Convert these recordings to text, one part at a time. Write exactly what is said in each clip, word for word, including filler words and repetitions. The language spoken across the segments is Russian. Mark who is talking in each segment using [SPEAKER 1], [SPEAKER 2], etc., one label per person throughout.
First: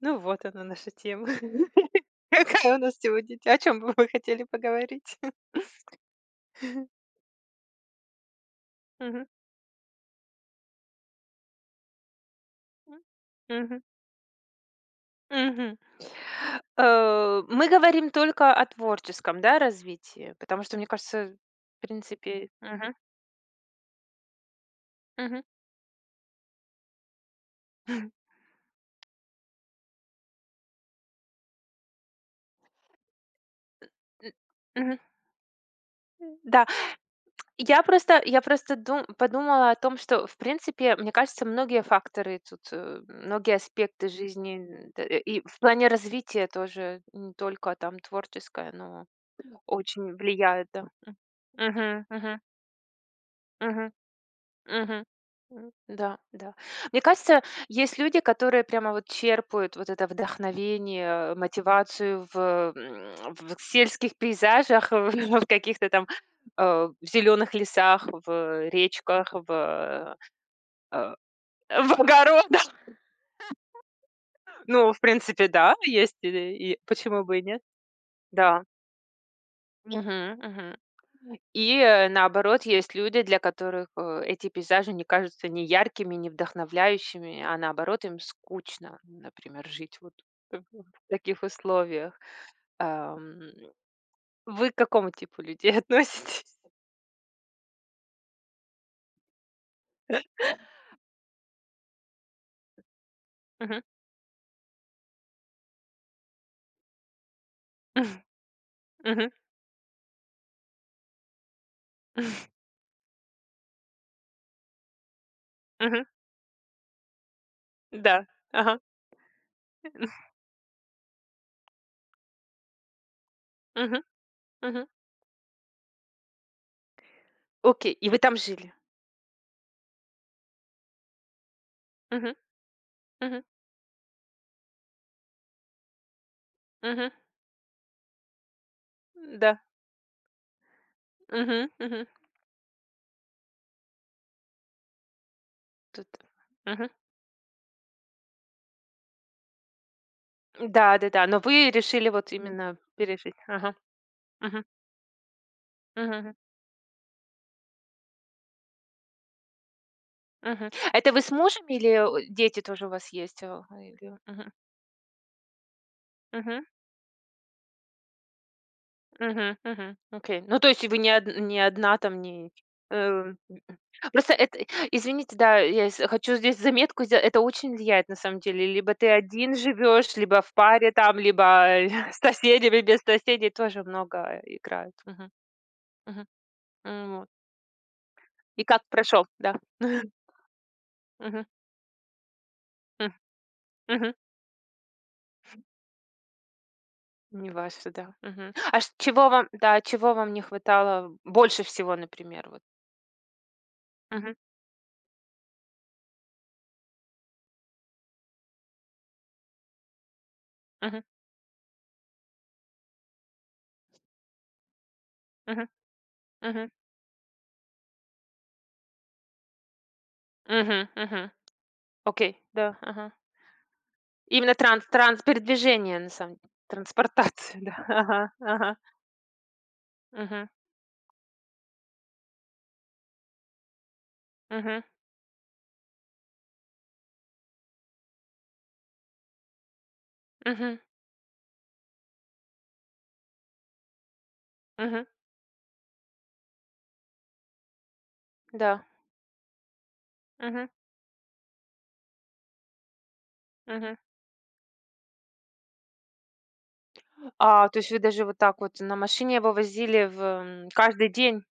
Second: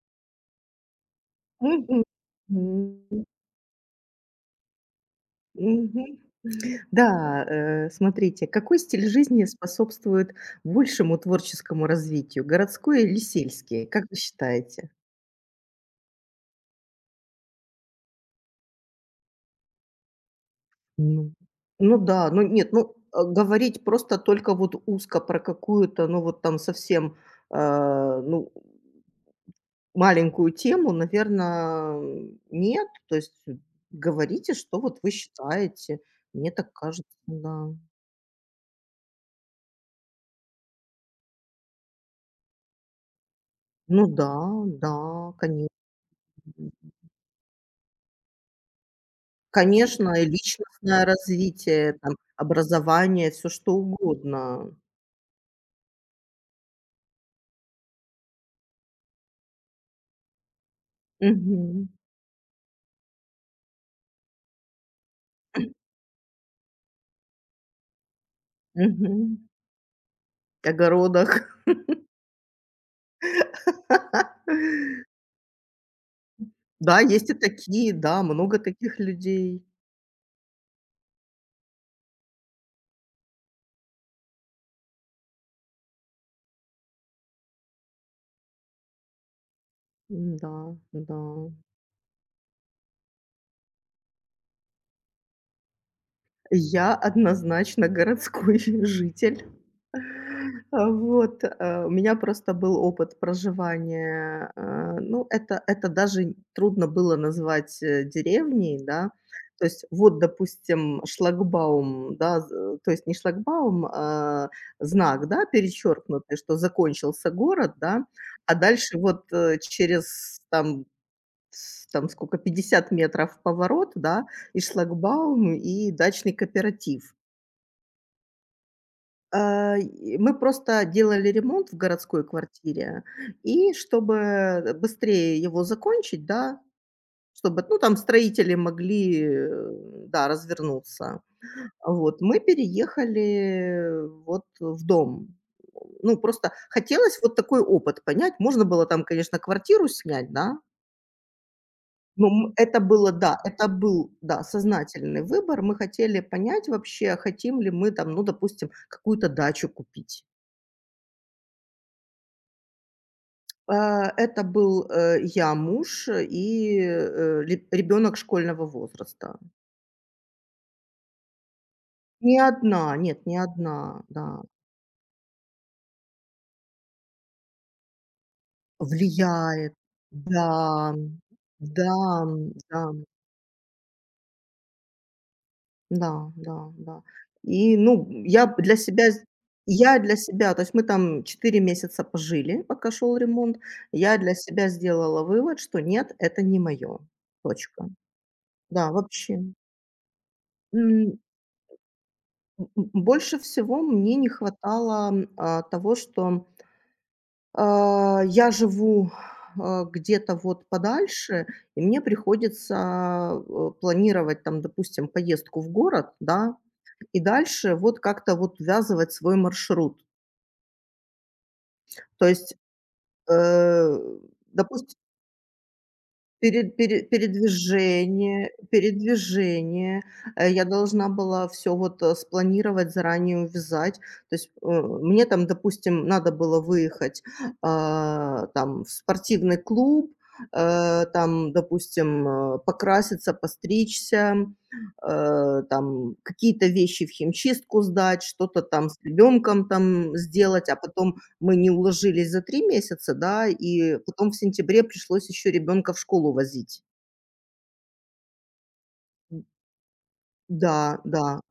[SPEAKER 1] Ну вот она, наша тема.
[SPEAKER 2] Мгм.
[SPEAKER 1] Какая у нас
[SPEAKER 2] Мгм.
[SPEAKER 1] сегодня те о чем бы вы хотели поговорить?
[SPEAKER 2] Мгм. Да, э, смотрите, какой стиль
[SPEAKER 1] Мгм.
[SPEAKER 2] жизни способствует большему творческому развитию, городской или
[SPEAKER 1] Мгм.
[SPEAKER 2] сельский, как вы считаете?
[SPEAKER 1] Мгм. Э, мы говорим только о творческом, да, развитии? Потому что, мне
[SPEAKER 2] Ну
[SPEAKER 1] кажется, в
[SPEAKER 2] ну да, ну
[SPEAKER 1] принципе.
[SPEAKER 2] нет, ну,
[SPEAKER 1] Мгм.
[SPEAKER 2] э, говорить просто только вот узко про
[SPEAKER 1] Мгм.
[SPEAKER 2] какую-то, ну вот там совсем, э, ну, маленькую тему, наверное, нет. То есть
[SPEAKER 1] М.
[SPEAKER 2] говорите, что
[SPEAKER 1] Мгм.
[SPEAKER 2] вот вы считаете. Мне
[SPEAKER 1] Да.
[SPEAKER 2] так кажется, да.
[SPEAKER 1] Я просто я просто дум подумала о том, что, в принципе, мне кажется, многие факторы тут, э, многие
[SPEAKER 2] Ну
[SPEAKER 1] аспекты
[SPEAKER 2] да,
[SPEAKER 1] жизни, н
[SPEAKER 2] да,
[SPEAKER 1] т и в
[SPEAKER 2] конечно.
[SPEAKER 1] плане развития тоже, не только там творческое, но
[SPEAKER 2] Конечно,
[SPEAKER 1] очень
[SPEAKER 2] и
[SPEAKER 1] влияет, да.
[SPEAKER 2] личностное
[SPEAKER 1] М.
[SPEAKER 2] развитие,
[SPEAKER 1] Мгм,
[SPEAKER 2] там,
[SPEAKER 1] мгм,
[SPEAKER 2] образование, все что
[SPEAKER 1] мгм,
[SPEAKER 2] угодно.
[SPEAKER 1] мгм. М, да, да. Мне кажется, есть люди, которые прямо вот черпают вот это вдохновение,
[SPEAKER 2] Мгм,
[SPEAKER 1] мотивацию в, м, в сельских пейзажах, в каких-то там, э, в зеленых лесах, в речках,
[SPEAKER 2] мгм.
[SPEAKER 1] в, э,
[SPEAKER 2] Огородах.
[SPEAKER 1] в огородах. Ну, в принципе, да, есть, и и
[SPEAKER 2] Да,
[SPEAKER 1] почему
[SPEAKER 2] есть и
[SPEAKER 1] бы и нет?
[SPEAKER 2] такие, да, много
[SPEAKER 1] Да.
[SPEAKER 2] таких людей.
[SPEAKER 1] Мгм, мгм. И, э, наоборот, есть люди, для которых, э, эти пейзажи не кажутся ни яркими, ни вдохновляющими, а наоборот, им скучно, например, жить вот в
[SPEAKER 2] Да.
[SPEAKER 1] в таких
[SPEAKER 2] Да.
[SPEAKER 1] условиях. Ам, вы к какому типу людей относитесь?
[SPEAKER 2] Я однозначно городской житель. А, вот, э, у меня просто был опыт
[SPEAKER 1] Мгм.
[SPEAKER 2] проживания, э, ну, это это даже трудно было назвать э, деревней, да.
[SPEAKER 1] Мгм.
[SPEAKER 2] То есть вот, допустим, шлагбаум, да, з э, то есть не шлагбаум, а знак, да,
[SPEAKER 1] Мгм.
[SPEAKER 2] перечеркнутый, что закончился город, да,
[SPEAKER 1] Да.
[SPEAKER 2] а
[SPEAKER 1] Ага.
[SPEAKER 2] дальше вот, э, через там с там сколько, пятьдесят метров поворот,
[SPEAKER 1] Мгм.
[SPEAKER 2] да, и
[SPEAKER 1] Мгм.
[SPEAKER 2] шлагбаум, и дачный кооператив.
[SPEAKER 1] Окей. И вы там жили?
[SPEAKER 2] А, и мы просто делали ремонт в городской
[SPEAKER 1] Мгм.
[SPEAKER 2] квартире,
[SPEAKER 1] Мгм.
[SPEAKER 2] и чтобы быстрее его закончить, да,
[SPEAKER 1] Мгм.
[SPEAKER 2] чтобы, ну, там строители могли,
[SPEAKER 1] Да.
[SPEAKER 2] э, да, развернуться.
[SPEAKER 1] Мгм. Мгм.
[SPEAKER 2] Вот, мы переехали вот в дом.
[SPEAKER 1] Тут.
[SPEAKER 2] Ну, просто
[SPEAKER 1] Мгм.
[SPEAKER 2] хотелось вот такой опыт понять. Можно было там, конечно, квартиру снять, да.
[SPEAKER 1] Да-да-да. Но вы решили
[SPEAKER 2] Ну,
[SPEAKER 1] вот М.
[SPEAKER 2] м,
[SPEAKER 1] именно
[SPEAKER 2] это было,
[SPEAKER 1] пережить.
[SPEAKER 2] да, это
[SPEAKER 1] Ага.
[SPEAKER 2] был, да,
[SPEAKER 1] Мгм.
[SPEAKER 2] сознательный выбор. Мы
[SPEAKER 1] Мгм,
[SPEAKER 2] хотели
[SPEAKER 1] мгм.
[SPEAKER 2] понять вообще, хотим ли мы там, ну, допустим, какую-то дачу купить.
[SPEAKER 1] Это вы с мужем или, э, дети тоже у вас есть? Э,
[SPEAKER 2] Э,
[SPEAKER 1] или.
[SPEAKER 2] это
[SPEAKER 1] Мгм.
[SPEAKER 2] был, э, я, муж
[SPEAKER 1] Мгм.
[SPEAKER 2] и э, ре ребенок школьного возраста.
[SPEAKER 1] Мгм. Мгм. Окей. Ну, то есть вы не од не одна там,
[SPEAKER 2] Не
[SPEAKER 1] не,
[SPEAKER 2] одна, нет,
[SPEAKER 1] э
[SPEAKER 2] не одна,
[SPEAKER 1] просто
[SPEAKER 2] да.
[SPEAKER 1] это, извините, да, я с хочу здесь заметку сделать. Это очень влияет на самом деле. Либо ты один
[SPEAKER 2] Влияет.
[SPEAKER 1] живешь, либо в паре
[SPEAKER 2] Да,
[SPEAKER 1] там, либо
[SPEAKER 2] да,
[SPEAKER 1] с соседями,
[SPEAKER 2] да.
[SPEAKER 1] без соседей, тоже много играют. Мгм. Мгм.
[SPEAKER 2] Да, да, да.
[SPEAKER 1] М, вот.
[SPEAKER 2] И, ну, я
[SPEAKER 1] И
[SPEAKER 2] для
[SPEAKER 1] как
[SPEAKER 2] себя с
[SPEAKER 1] прошел? Да.
[SPEAKER 2] я для себя, то есть мы там
[SPEAKER 1] Мгм.
[SPEAKER 2] четыре месяца пожили, пока
[SPEAKER 1] Мгм.
[SPEAKER 2] шел ремонт.
[SPEAKER 1] Мгм.
[SPEAKER 2] Я для себя сделала вывод, что нет, это не мое.
[SPEAKER 1] Не
[SPEAKER 2] Точка.
[SPEAKER 1] ваше, да. Мгм. А
[SPEAKER 2] Да,
[SPEAKER 1] ш чего
[SPEAKER 2] вообще.
[SPEAKER 1] вам, да, чего вам не хватало больше всего, например, вот?
[SPEAKER 2] М, м, больше всего мне не
[SPEAKER 1] Мгм,
[SPEAKER 2] хватало, м, а, того, что а, я живу а, где-то вот
[SPEAKER 1] мгм,
[SPEAKER 2] подальше, и мне приходится, а, э, планировать там, допустим, поездку
[SPEAKER 1] мгм,
[SPEAKER 2] в город, да.
[SPEAKER 1] мгм,
[SPEAKER 2] И дальше вот как-то вот ввязывать свой маршрут.
[SPEAKER 1] мгм, мгм.
[SPEAKER 2] То
[SPEAKER 1] Окей,
[SPEAKER 2] есть,
[SPEAKER 1] да, ага.
[SPEAKER 2] э,
[SPEAKER 1] Именно транс
[SPEAKER 2] допустим
[SPEAKER 1] транс передвижение, на самом деле,
[SPEAKER 2] Пере пере
[SPEAKER 1] транспортация, да. Ага,
[SPEAKER 2] передвижение
[SPEAKER 1] ага.
[SPEAKER 2] передвижение.
[SPEAKER 1] Мгм,
[SPEAKER 2] Э, я должна была все вот э, спланировать, заранее увязать. То есть э,
[SPEAKER 1] мгм,
[SPEAKER 2] мне там, допустим, надо было выехать а, там в спортивный клуб,
[SPEAKER 1] мгм,
[SPEAKER 2] э, там, допустим, э, покраситься, постричься,
[SPEAKER 1] мгм,
[SPEAKER 2] э, там какие-то вещи в химчистку сдать, что-то
[SPEAKER 1] да.
[SPEAKER 2] там с ребенком там
[SPEAKER 1] Мгм,
[SPEAKER 2] сделать, а потом мы не уложились за три месяца, да,
[SPEAKER 1] мгм.
[SPEAKER 2] и потом в сентябре пришлось еще ребенка в школу возить.
[SPEAKER 1] А, то есть вы даже вот так вот на машине
[SPEAKER 2] М,
[SPEAKER 1] его возили в, м,
[SPEAKER 2] да,
[SPEAKER 1] каждый
[SPEAKER 2] да.
[SPEAKER 1] день?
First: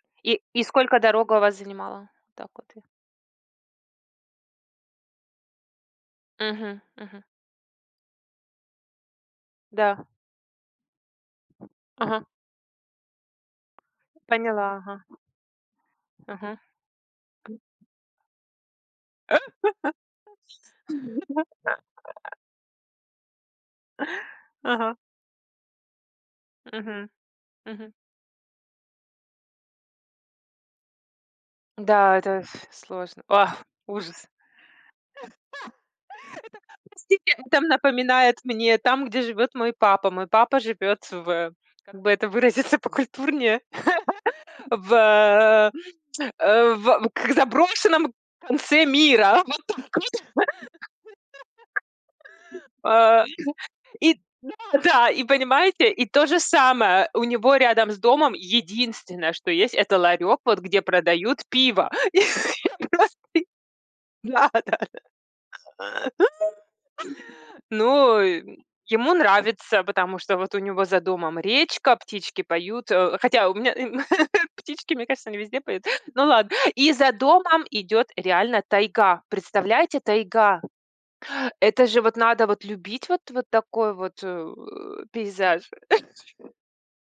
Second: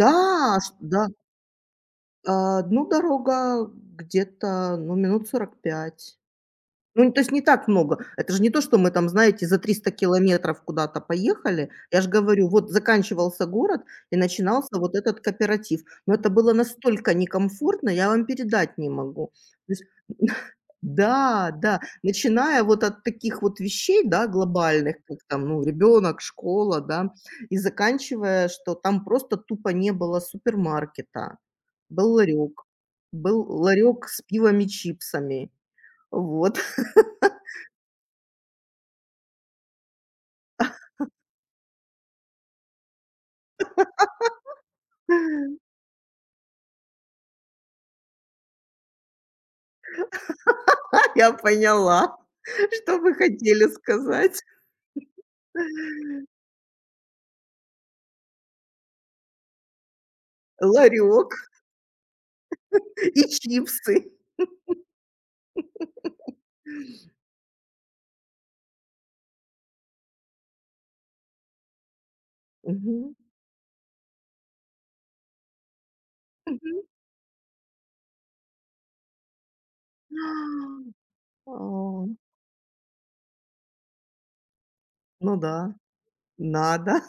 [SPEAKER 2] Да,
[SPEAKER 1] И и
[SPEAKER 2] ш
[SPEAKER 1] сколько
[SPEAKER 2] да.
[SPEAKER 1] дорога у вас занимала, вот так
[SPEAKER 2] А,
[SPEAKER 1] вот?
[SPEAKER 2] ну, дорога где-то, ну, минут сорок пять.
[SPEAKER 1] Мгм,
[SPEAKER 2] Ну, то
[SPEAKER 1] мгм,
[SPEAKER 2] есть не так много. Это же не то, что мы там, знаете, за триста
[SPEAKER 1] да.
[SPEAKER 2] километров куда-то поехали. Я ж
[SPEAKER 1] Ага,
[SPEAKER 2] говорю, вот заканчивался город и
[SPEAKER 1] поняла,
[SPEAKER 2] начинался вот
[SPEAKER 1] ага,
[SPEAKER 2] этот кооператив. Но это было
[SPEAKER 1] ага.
[SPEAKER 2] настолько некомфортно, я вам передать не могу. То есть Да, да, начиная вот от таких вот вещей, да,
[SPEAKER 1] Ага.
[SPEAKER 2] глобальных, как там, ну, ребенок, школа,
[SPEAKER 1] Мгм,
[SPEAKER 2] да, и
[SPEAKER 1] мгм.
[SPEAKER 2] заканчивая, что там просто тупо не было супермаркета. Был
[SPEAKER 1] Да, это
[SPEAKER 2] ларек,
[SPEAKER 1] сложно.
[SPEAKER 2] был
[SPEAKER 1] Ах,
[SPEAKER 2] ларек с
[SPEAKER 1] ужас.
[SPEAKER 2] пивом и чипсами. Вот,
[SPEAKER 1] Там напоминает мне там, где живет мой папа. Мой папа живет в — как бы это выразиться покультурнее, в, э, в к заброшенном конце мира.
[SPEAKER 2] я поняла, что вы
[SPEAKER 1] А,
[SPEAKER 2] хотели
[SPEAKER 1] и
[SPEAKER 2] сказать.
[SPEAKER 1] да, и понимаете, и то же самое. У него рядом с домом единственное, что есть, это ларек, вот где
[SPEAKER 2] Ларек
[SPEAKER 1] продают пиво. И я просто-.
[SPEAKER 2] и чипсы.
[SPEAKER 1] Да, да. Да. Ну, э, ему нравится, потому что вот у него за домом речка, птички поют.
[SPEAKER 2] Мгм,
[SPEAKER 1] Э, хотя у меня птички, мне кажется, не везде поют. Ну ладно.
[SPEAKER 2] мгм.
[SPEAKER 1] И за домом идет реально тайга. Представляете, тайга.
[SPEAKER 2] А,
[SPEAKER 1] Это же вот надо вот любить вот, вот такой вот э,
[SPEAKER 2] ну
[SPEAKER 1] пейзаж.
[SPEAKER 2] да, надо.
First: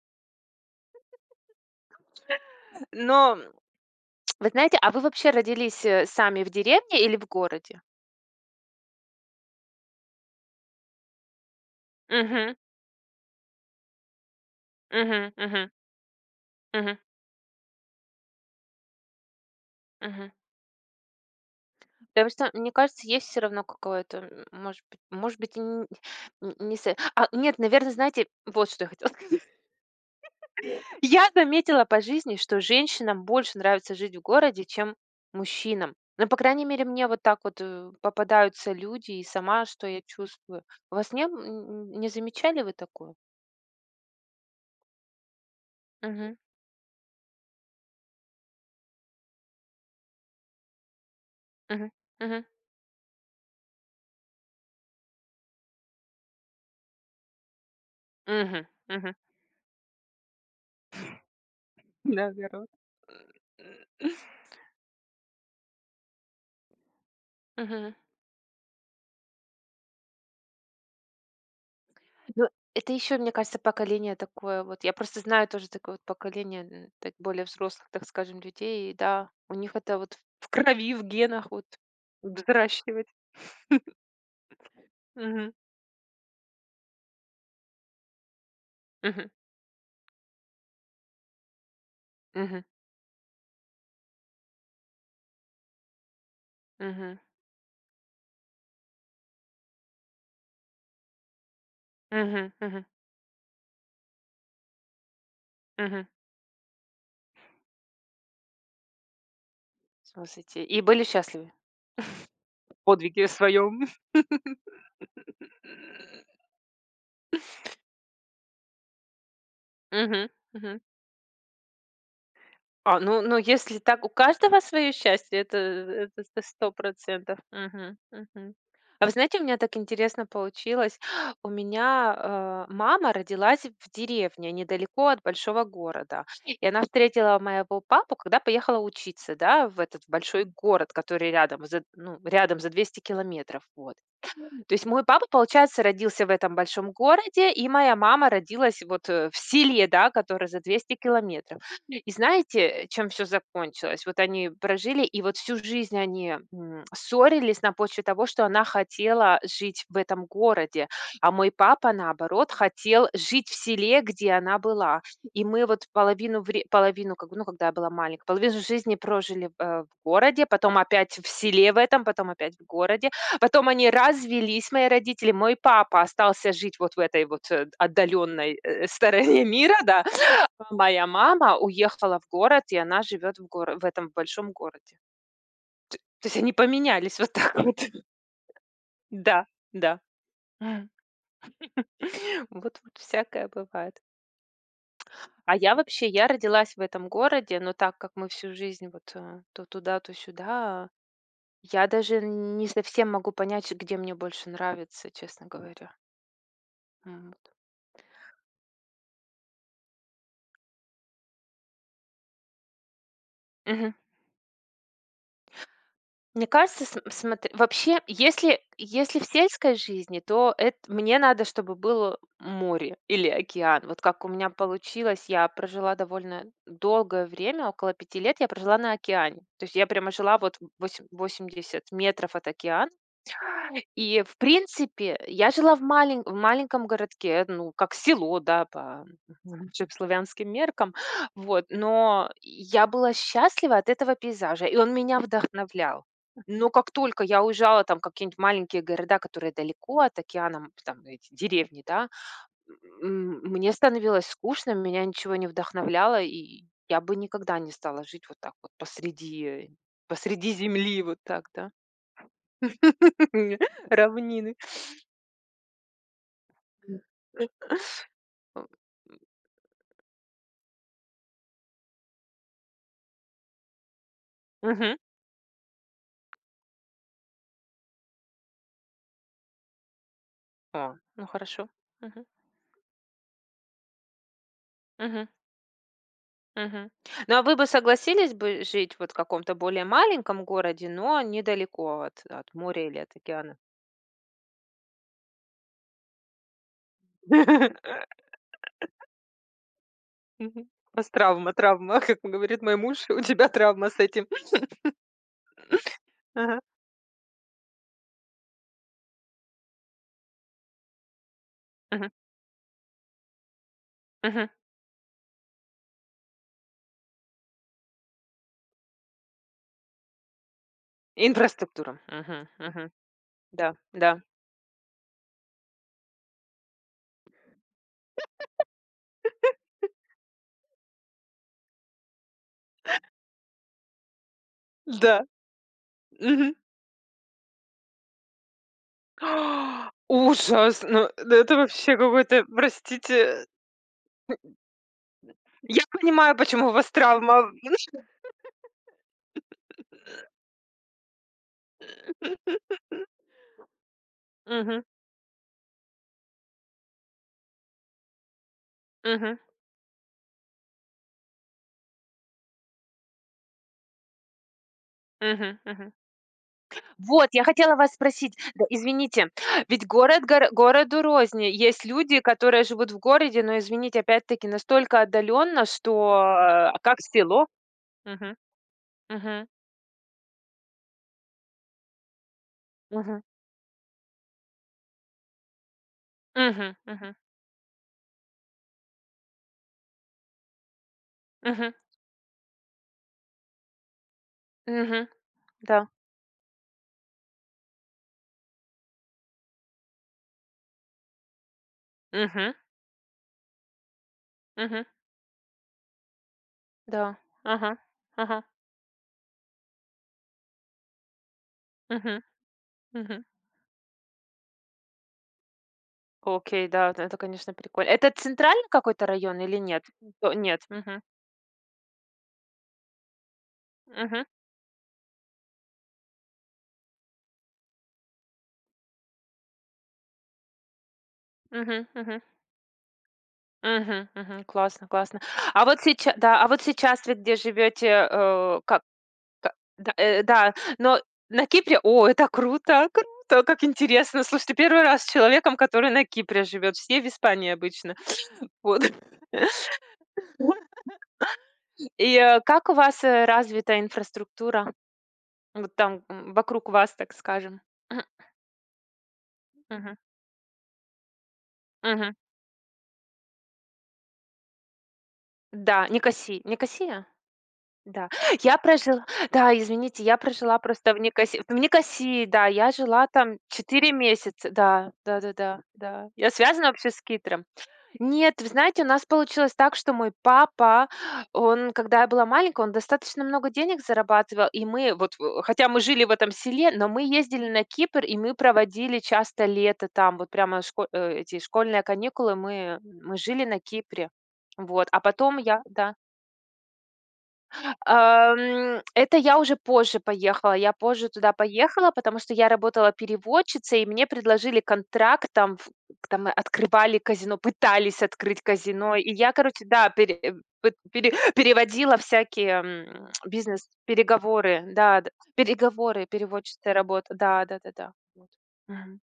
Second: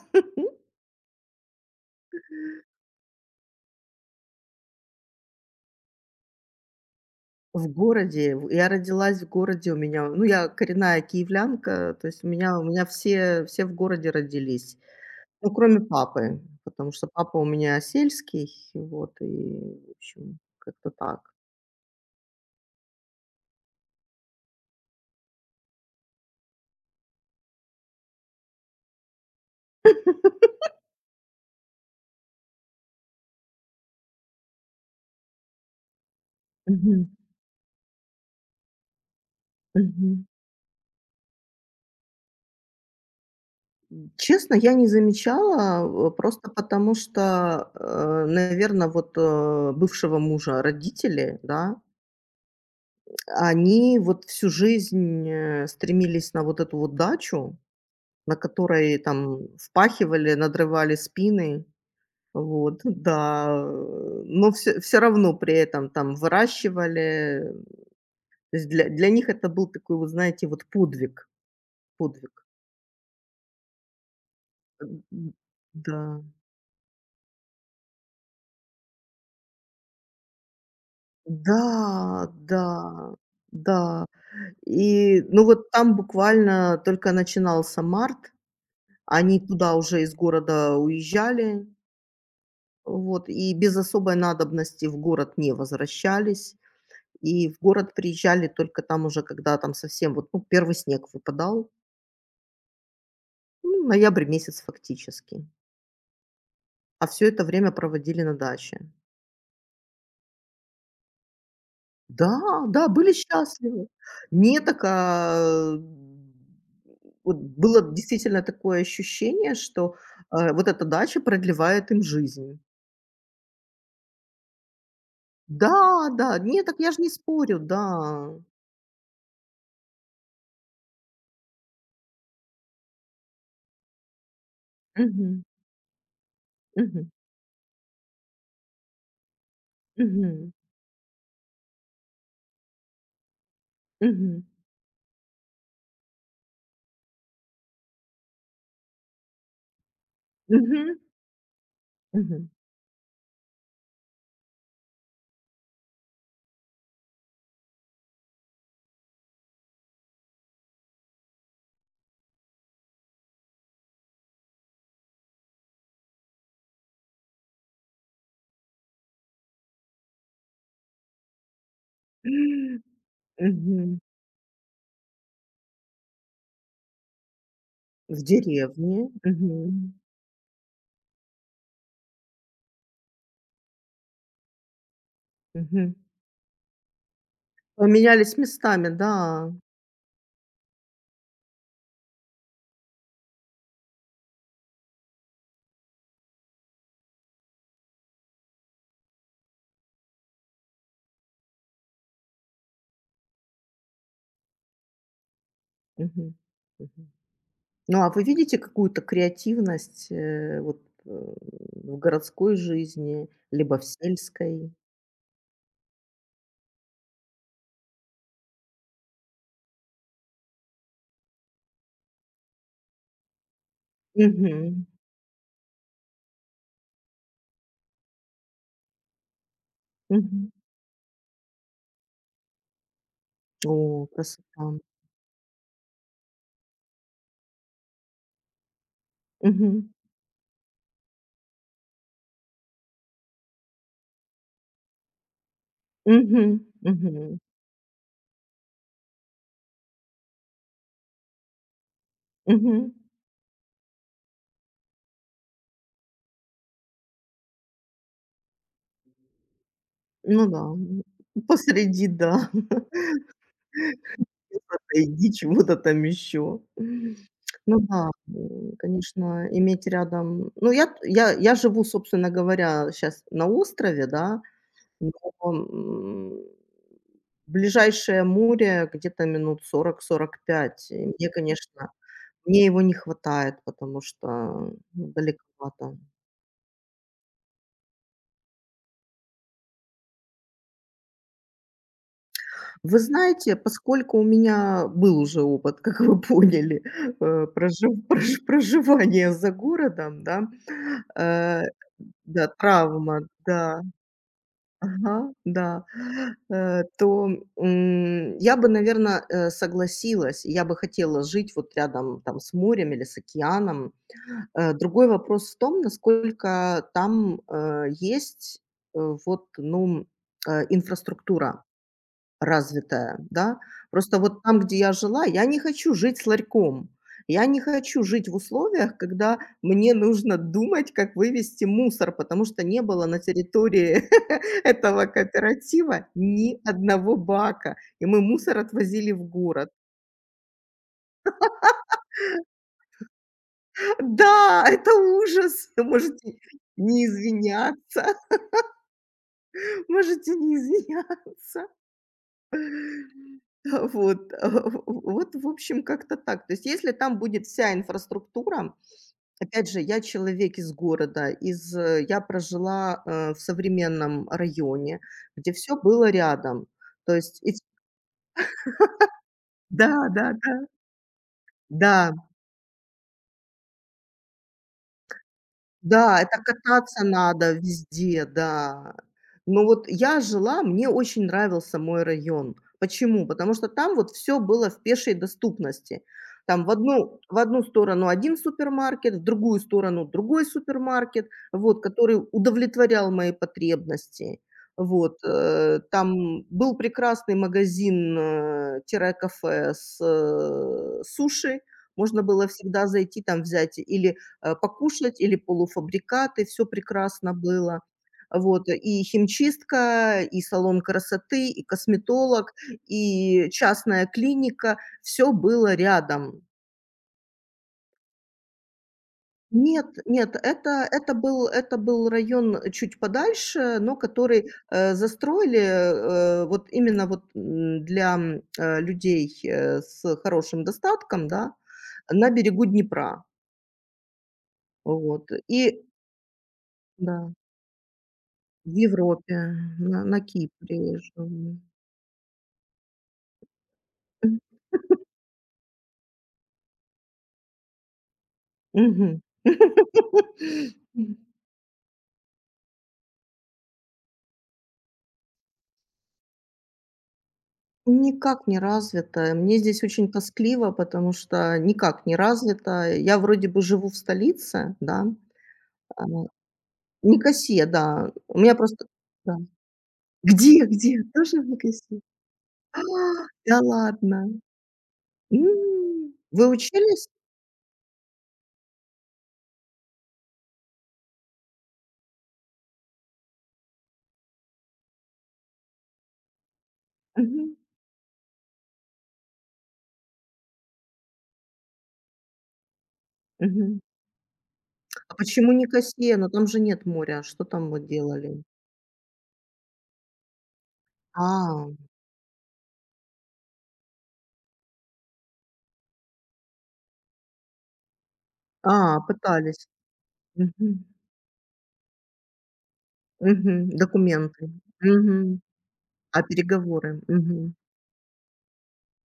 [SPEAKER 1] Но вы знаете, а вы вообще родились, э, сами в деревне или в
[SPEAKER 2] В
[SPEAKER 1] городе?
[SPEAKER 2] городе, в я родилась в городе, у меня ну, я коренная киевлянка, то есть у
[SPEAKER 1] Мгм.
[SPEAKER 2] меня у меня все все в городе родились.
[SPEAKER 1] Мгм.
[SPEAKER 2] Ну,
[SPEAKER 1] Мгм.
[SPEAKER 2] кроме папы, потому
[SPEAKER 1] Мгм.
[SPEAKER 2] что папа у меня сельский, вот, и, в
[SPEAKER 1] Мгм.
[SPEAKER 2] общем, как-то так.
[SPEAKER 1] Да, просто, мне кажется, есть все равно какое-то, м, может быть, может быть. И н н не с А, нет, наверное, знаете, вот что я хотела сказать. Я заметила по жизни, что женщинам больше нравится жить в городе, чем мужчинам. Ну, по крайней мере,
[SPEAKER 2] Мгм,
[SPEAKER 1] мне вот так вот, э, попадаются люди, и сама, что я
[SPEAKER 2] мгм.
[SPEAKER 1] чувствую. У вас не м, н не замечали вы такое?
[SPEAKER 2] Честно, я не замечала, э,
[SPEAKER 1] Угу,
[SPEAKER 2] просто потому что, наверное, вот э, бывшего мужа родители, да,
[SPEAKER 1] угу, угу,
[SPEAKER 2] они вот всю жизнь э, стремились на вот эту вот дачу. На
[SPEAKER 1] угу,
[SPEAKER 2] которой
[SPEAKER 1] мгм.
[SPEAKER 2] там впахивали, надрывали спины.
[SPEAKER 1] Да, здорово.
[SPEAKER 2] Вот, да э, но все все равно при этом там выращивали.
[SPEAKER 1] Мгм.
[SPEAKER 2] То есть для для них это был такой, вот знаете, вот подвиг, подвиг.
[SPEAKER 1] Ну, это еще, мне кажется, поколение такое вот. Я просто
[SPEAKER 2] м,
[SPEAKER 1] знаю тоже такое вот
[SPEAKER 2] да.
[SPEAKER 1] поколение, м, так более взрослых, так скажем, людей. И да, у них это вот в крови, в генах вот
[SPEAKER 2] Да, да,
[SPEAKER 1] взращивать.
[SPEAKER 2] да. И, ну,
[SPEAKER 1] Мгм.
[SPEAKER 2] вот там буквально только начинался март,
[SPEAKER 1] Мгм.
[SPEAKER 2] они туда уже из города уезжали,
[SPEAKER 1] Мгм.
[SPEAKER 2] вот, и без особой надобности в город не возвращались.
[SPEAKER 1] Мгм.
[SPEAKER 2] И в город приезжали только там уже, когда там совсем вот, ну, первый снег выпадал,
[SPEAKER 1] Мгм. Мгм.
[SPEAKER 2] ну, ноябрь месяц фактически.
[SPEAKER 1] Мгм.
[SPEAKER 2] А все это время проводили на даче.
[SPEAKER 1] Слушайте, и были счастливы
[SPEAKER 2] Да,
[SPEAKER 1] в
[SPEAKER 2] да, были
[SPEAKER 1] подвиге своем.
[SPEAKER 2] счастливы. Не так, а, вот было действительно такое ощущение, что
[SPEAKER 1] Мгм.
[SPEAKER 2] э, вот
[SPEAKER 1] Мгм.
[SPEAKER 2] эта дача продлевает им жизнь.
[SPEAKER 1] А, ну ну, если так, у каждого свое счастье, это э,
[SPEAKER 2] Да,
[SPEAKER 1] это
[SPEAKER 2] да,
[SPEAKER 1] это
[SPEAKER 2] не,
[SPEAKER 1] сто
[SPEAKER 2] так я ж не
[SPEAKER 1] процентов.
[SPEAKER 2] спорю, да.
[SPEAKER 1] Мгм, мгм. А вы знаете, у меня так интересно получилось. У меня, э, мама родилась в деревне, недалеко от
[SPEAKER 2] Мгм,
[SPEAKER 1] большого города. И она
[SPEAKER 2] мгм,
[SPEAKER 1] встретила моего папу, когда поехала учиться, да, в этот большой
[SPEAKER 2] мгм,
[SPEAKER 1] город, который рядом, за ну, рядом за двести километров, вот.
[SPEAKER 2] мгм,
[SPEAKER 1] То есть мой папа, получается, родился в этом большом городе, и моя мама родилась вот, э, в селе, да, которое за двести
[SPEAKER 2] мгм,
[SPEAKER 1] километров. И
[SPEAKER 2] мгм.
[SPEAKER 1] знаете, чем все закончилось? Вот они прожили, и вот всю жизнь они м, ссорились на почве того, что она хотела жить в этом городе, а мой папа, наоборот, хотел жить в селе, где она была. И мы вот половину, вре- половину, как бы, ну, когда я была маленькая, половину жизни прожили, э, в городе, потом опять в селе в этом, потом опять в городе. А потом они
[SPEAKER 2] Мгм.
[SPEAKER 1] развелись, мои родители. Мой папа остался жить вот в этой вот, э,
[SPEAKER 2] В
[SPEAKER 1] отдаленной, э,
[SPEAKER 2] деревне.
[SPEAKER 1] стороне мира,
[SPEAKER 2] Мгм.
[SPEAKER 1] да. А моя мама уехала в город, и она живет в горо в этом большом городе.
[SPEAKER 2] Мгм.
[SPEAKER 1] То есть они поменялись вот так вот.
[SPEAKER 2] Поменялись местами,
[SPEAKER 1] Да,
[SPEAKER 2] да.
[SPEAKER 1] да. М. Вот вот всякое бывает. А я вообще, я родилась в этом городе, но так как мы всю жизнь вот, э, то туда, то сюда, я даже не совсем могу понять, где мне больше нравится, честно говоря.
[SPEAKER 2] Мгм. Мгм.
[SPEAKER 1] М, вот.
[SPEAKER 2] Ну, а вы видите какую-то креативность э, вот, э, в городской жизни, либо в
[SPEAKER 1] Мгм.
[SPEAKER 2] сельской?
[SPEAKER 1] Мне кажется, см смотри, вообще, если если в сельской жизни, то эт мне надо, чтобы было море или океан. Вот как у меня
[SPEAKER 2] Мгм.
[SPEAKER 1] получилось, я прожила довольно долгое время, около пяти лет я прожила на океане. То есть я прямо жила
[SPEAKER 2] Мгм.
[SPEAKER 1] вот, восем восемьдесят метров от океана.
[SPEAKER 2] О,
[SPEAKER 1] И, в
[SPEAKER 2] красота.
[SPEAKER 1] принципе, я жила в малень в маленьком городке, ну, как село, да, по нашим
[SPEAKER 2] Мгм.
[SPEAKER 1] славянским меркам. Вот, но я была счастлива от этого пейзажа, и он меня вдохновлял.
[SPEAKER 2] Мгм.
[SPEAKER 1] Но как только
[SPEAKER 2] Мгм.
[SPEAKER 1] я уезжала там в какие-нибудь маленькие города, которые далеко от океана, там эти деревни, да,
[SPEAKER 2] Мгм.
[SPEAKER 1] м, мне становилось скучно, меня ничего не вдохновляло, и я бы никогда не стала жить вот так вот посреди
[SPEAKER 2] Ну
[SPEAKER 1] посреди
[SPEAKER 2] да,
[SPEAKER 1] земли,
[SPEAKER 2] м,
[SPEAKER 1] вот так, да,
[SPEAKER 2] посреди, да.
[SPEAKER 1] равнины.
[SPEAKER 2] иди, чего-то там еще. Ну да,
[SPEAKER 1] М,
[SPEAKER 2] м, конечно, иметь рядом. Ну, я т я я живу, собственно говоря, сейчас на острове, да,
[SPEAKER 1] мгм.
[SPEAKER 2] но м, ближайшее море где-то минут сорок 45.
[SPEAKER 1] О,
[SPEAKER 2] И
[SPEAKER 1] ну
[SPEAKER 2] мне,
[SPEAKER 1] хорошо.
[SPEAKER 2] конечно,
[SPEAKER 1] Мгм.
[SPEAKER 2] мне его не хватает, потому что, ну,
[SPEAKER 1] Мгм.
[SPEAKER 2] далековато.
[SPEAKER 1] Мгм. Ну, а вы бы согласились бы жить вот в каком-то более маленьком городе, но недалеко от, от моря или
[SPEAKER 2] Вы
[SPEAKER 1] от
[SPEAKER 2] знаете,
[SPEAKER 1] океана?
[SPEAKER 2] поскольку у меня был уже опыт, как вы поняли, э, прожив прож проживания за городом, да
[SPEAKER 1] Мгм. У вас травма,
[SPEAKER 2] э,
[SPEAKER 1] травма, как
[SPEAKER 2] да,
[SPEAKER 1] говорит мой муж,
[SPEAKER 2] травма,
[SPEAKER 1] у тебя
[SPEAKER 2] да,
[SPEAKER 1] травма с этим.
[SPEAKER 2] ага, да,
[SPEAKER 1] Ага.
[SPEAKER 2] э, то, м, я бы, наверное, согласилась, я бы хотела жить вот
[SPEAKER 1] Мгм.
[SPEAKER 2] рядом там с морем или с океаном.
[SPEAKER 1] Мгм.
[SPEAKER 2] Э, другой вопрос в том, насколько там э, есть э, вот, ну, э, инфраструктура.
[SPEAKER 1] Инфраструктура. Мгм. Мгм.
[SPEAKER 2] Развитая, да.
[SPEAKER 1] Да,
[SPEAKER 2] Просто
[SPEAKER 1] да,
[SPEAKER 2] вот там, где я жила, я не хочу жить с ларьком. Я не хочу жить в условиях, когда мне нужно думать, как вывести мусор, потому что не было на территории этого
[SPEAKER 1] да.
[SPEAKER 2] кооператива
[SPEAKER 1] Мгм.
[SPEAKER 2] ни одного бака, и мы мусор отвозили в город.
[SPEAKER 1] Ужас! Ну, да это вообще какой-то, простите.
[SPEAKER 2] Да, это ужас!
[SPEAKER 1] Я
[SPEAKER 2] Вы
[SPEAKER 1] понимаю,
[SPEAKER 2] можете
[SPEAKER 1] почему у вас
[SPEAKER 2] не
[SPEAKER 1] травма.
[SPEAKER 2] извиняться, можете не извиняться. Вот,
[SPEAKER 1] Мгм.
[SPEAKER 2] вот, в общем, как-то так. То есть, если там будет вся инфраструктура.
[SPEAKER 1] Мгм.
[SPEAKER 2] Опять же, я человек из города, из э, я прожила э, в современном районе, где
[SPEAKER 1] Мгм,
[SPEAKER 2] все
[SPEAKER 1] мгм.
[SPEAKER 2] было рядом. То
[SPEAKER 1] Вот,
[SPEAKER 2] есть
[SPEAKER 1] я
[SPEAKER 2] и вс
[SPEAKER 1] хотела вас спросить, да, извините, ведь
[SPEAKER 2] Да,
[SPEAKER 1] город,
[SPEAKER 2] да,
[SPEAKER 1] горо
[SPEAKER 2] да.
[SPEAKER 1] городу рознь. Есть
[SPEAKER 2] Да.
[SPEAKER 1] люди, которые живут в городе, но, извините, опять-таки настолько отдаленно, что,
[SPEAKER 2] Да, это
[SPEAKER 1] а, как
[SPEAKER 2] кататься
[SPEAKER 1] село.
[SPEAKER 2] надо везде,
[SPEAKER 1] Мгм,
[SPEAKER 2] да.
[SPEAKER 1] мгм,
[SPEAKER 2] Но вот я жила, мне очень нравился мой район.
[SPEAKER 1] мгм,
[SPEAKER 2] Почему? Потому что там вот все было в пешей доступности. Там в
[SPEAKER 1] мгм, мгм,
[SPEAKER 2] одну в одну сторону один супермаркет, в другую сторону другой супермаркет,
[SPEAKER 1] мгм,
[SPEAKER 2] вот, который удовлетворял мои потребности.
[SPEAKER 1] мгм,
[SPEAKER 2] Вот
[SPEAKER 1] да,
[SPEAKER 2] э, там был прекрасный магазин э, тире кафе с э, суши. Можно было
[SPEAKER 1] мгм,
[SPEAKER 2] всегда зайти там взять или э,
[SPEAKER 1] мгм,
[SPEAKER 2] покушать или полуфабрикаты, все
[SPEAKER 1] да,
[SPEAKER 2] прекрасно
[SPEAKER 1] ага,
[SPEAKER 2] было.
[SPEAKER 1] ага,
[SPEAKER 2] Вот, и химчистка, и салон красоты, и
[SPEAKER 1] мгм,
[SPEAKER 2] косметолог,
[SPEAKER 1] мгм.
[SPEAKER 2] и частная клиника — все было рядом.
[SPEAKER 1] Окей, да, вот это, конечно, прикольно. Это центральный какой-то район или нет?
[SPEAKER 2] Нет,
[SPEAKER 1] То
[SPEAKER 2] нет,
[SPEAKER 1] нет,
[SPEAKER 2] это
[SPEAKER 1] мгм,
[SPEAKER 2] это был это был район э, чуть подальше, но
[SPEAKER 1] мгм,
[SPEAKER 2] который э, застроили э, вот именно вот м, для, м, э, людей э, с хорошим достатком, да,
[SPEAKER 1] мгм, мгм.
[SPEAKER 2] на берегу Днепра.
[SPEAKER 1] Мгм, мгм. Классно, классно.
[SPEAKER 2] Вот,
[SPEAKER 1] А вот
[SPEAKER 2] и
[SPEAKER 1] сейчас, да, а вот сейчас вы
[SPEAKER 2] да.
[SPEAKER 1] где живете, э,
[SPEAKER 2] В
[SPEAKER 1] как,
[SPEAKER 2] Европе,
[SPEAKER 1] ка- да,
[SPEAKER 2] на на
[SPEAKER 1] э, да,
[SPEAKER 2] Кипре
[SPEAKER 1] но на
[SPEAKER 2] живу.
[SPEAKER 1] Кипре, о, это круто, круто, как интересно.
[SPEAKER 2] М,
[SPEAKER 1] Слушай, первый раз с человеком, который на Кипре живет, все в Испании обычно. Вот.
[SPEAKER 2] мгм.
[SPEAKER 1] И э, как у вас э, развита инфраструктура? Вот там, м, вокруг вас, так скажем. Мгм,
[SPEAKER 2] Никак не развито. Мне здесь
[SPEAKER 1] мгм,
[SPEAKER 2] очень тоскливо, потому что никак
[SPEAKER 1] мгм.
[SPEAKER 2] не развито. Я вроде бы живу в столице, да,
[SPEAKER 1] Да,
[SPEAKER 2] а,
[SPEAKER 1] Никосия. Никосия?
[SPEAKER 2] Никосия,
[SPEAKER 1] Да,
[SPEAKER 2] да. У меня
[SPEAKER 1] я
[SPEAKER 2] просто
[SPEAKER 1] прожила,
[SPEAKER 2] да.
[SPEAKER 1] да, извините, я прожила
[SPEAKER 2] Где,
[SPEAKER 1] просто в
[SPEAKER 2] где?
[SPEAKER 1] Никоси
[SPEAKER 2] Тоже в
[SPEAKER 1] в
[SPEAKER 2] Никосии?
[SPEAKER 1] Никосии, да, я
[SPEAKER 2] А,
[SPEAKER 1] жила там
[SPEAKER 2] да
[SPEAKER 1] четыре
[SPEAKER 2] ладно!
[SPEAKER 1] месяца, да, да-да-да, да. Да, да.
[SPEAKER 2] М,
[SPEAKER 1] Я
[SPEAKER 2] вы
[SPEAKER 1] связана вообще с
[SPEAKER 2] учились?
[SPEAKER 1] Кипром? Нет, вы знаете, у нас получилось так, что мой папа, он, когда я была маленькая, он достаточно много денег зарабатывал, и мы вот, э, хотя мы жили в этом селе, но мы ездили
[SPEAKER 2] Мгм,
[SPEAKER 1] на Кипр, и мы проводили часто лето там, вот прямо шко э, эти школьные каникулы мы мы жили на
[SPEAKER 2] мгм.
[SPEAKER 1] Кипре. Вот, а
[SPEAKER 2] А
[SPEAKER 1] потом
[SPEAKER 2] почему
[SPEAKER 1] я. Да.
[SPEAKER 2] Никосия? Но там же нет моря. Что там вы делали?
[SPEAKER 1] Ам, это я уже позже поехала. Я позже туда
[SPEAKER 2] А.
[SPEAKER 1] поехала, потому что я работала переводчицей, и мне предложили контракт, там, в там открывали казино, пытались открыть казино.
[SPEAKER 2] А,
[SPEAKER 1] И я, короче,
[SPEAKER 2] пытались.
[SPEAKER 1] да, пере э, пы
[SPEAKER 2] Мгм.
[SPEAKER 1] пере переводила всякие, м,
[SPEAKER 2] Мгм. Документы.
[SPEAKER 1] бизнес-переговоры. Да, д
[SPEAKER 2] Мгм.
[SPEAKER 1] переговоры,
[SPEAKER 2] А
[SPEAKER 1] переводческая
[SPEAKER 2] переговоры?
[SPEAKER 1] работа. Да,
[SPEAKER 2] Мгм.
[SPEAKER 1] да-да-да. Вот. Мгм.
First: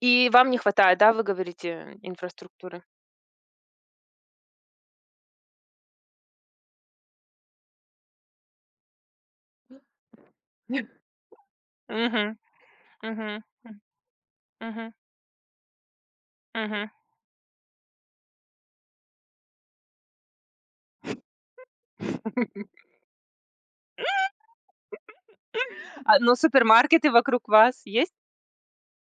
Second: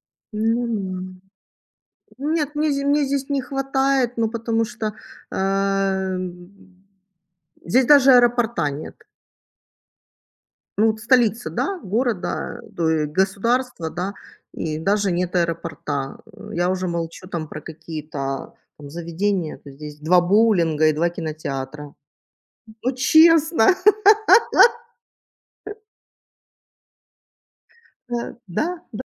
[SPEAKER 1] И вам не
[SPEAKER 2] Ну да.
[SPEAKER 1] хватает, да, вы говорите,
[SPEAKER 2] Нет, мне
[SPEAKER 1] инфраструктуры?
[SPEAKER 2] зд мне здесь не хватает, ну, потому что, эм, здесь даже аэропорта нет. Ну, вот столица, да,
[SPEAKER 1] Мгм,
[SPEAKER 2] города, то и
[SPEAKER 1] мгм,
[SPEAKER 2] государства, да, и
[SPEAKER 1] мгм,
[SPEAKER 2] даже нет аэропорта. Э, я
[SPEAKER 1] мгм.
[SPEAKER 2] уже молчу там про какие-то там заведения. То есть здесь два боулинга и два кинотеатра. Ну, честно,
[SPEAKER 1] А, но супермаркеты вокруг вас есть?
[SPEAKER 2] да.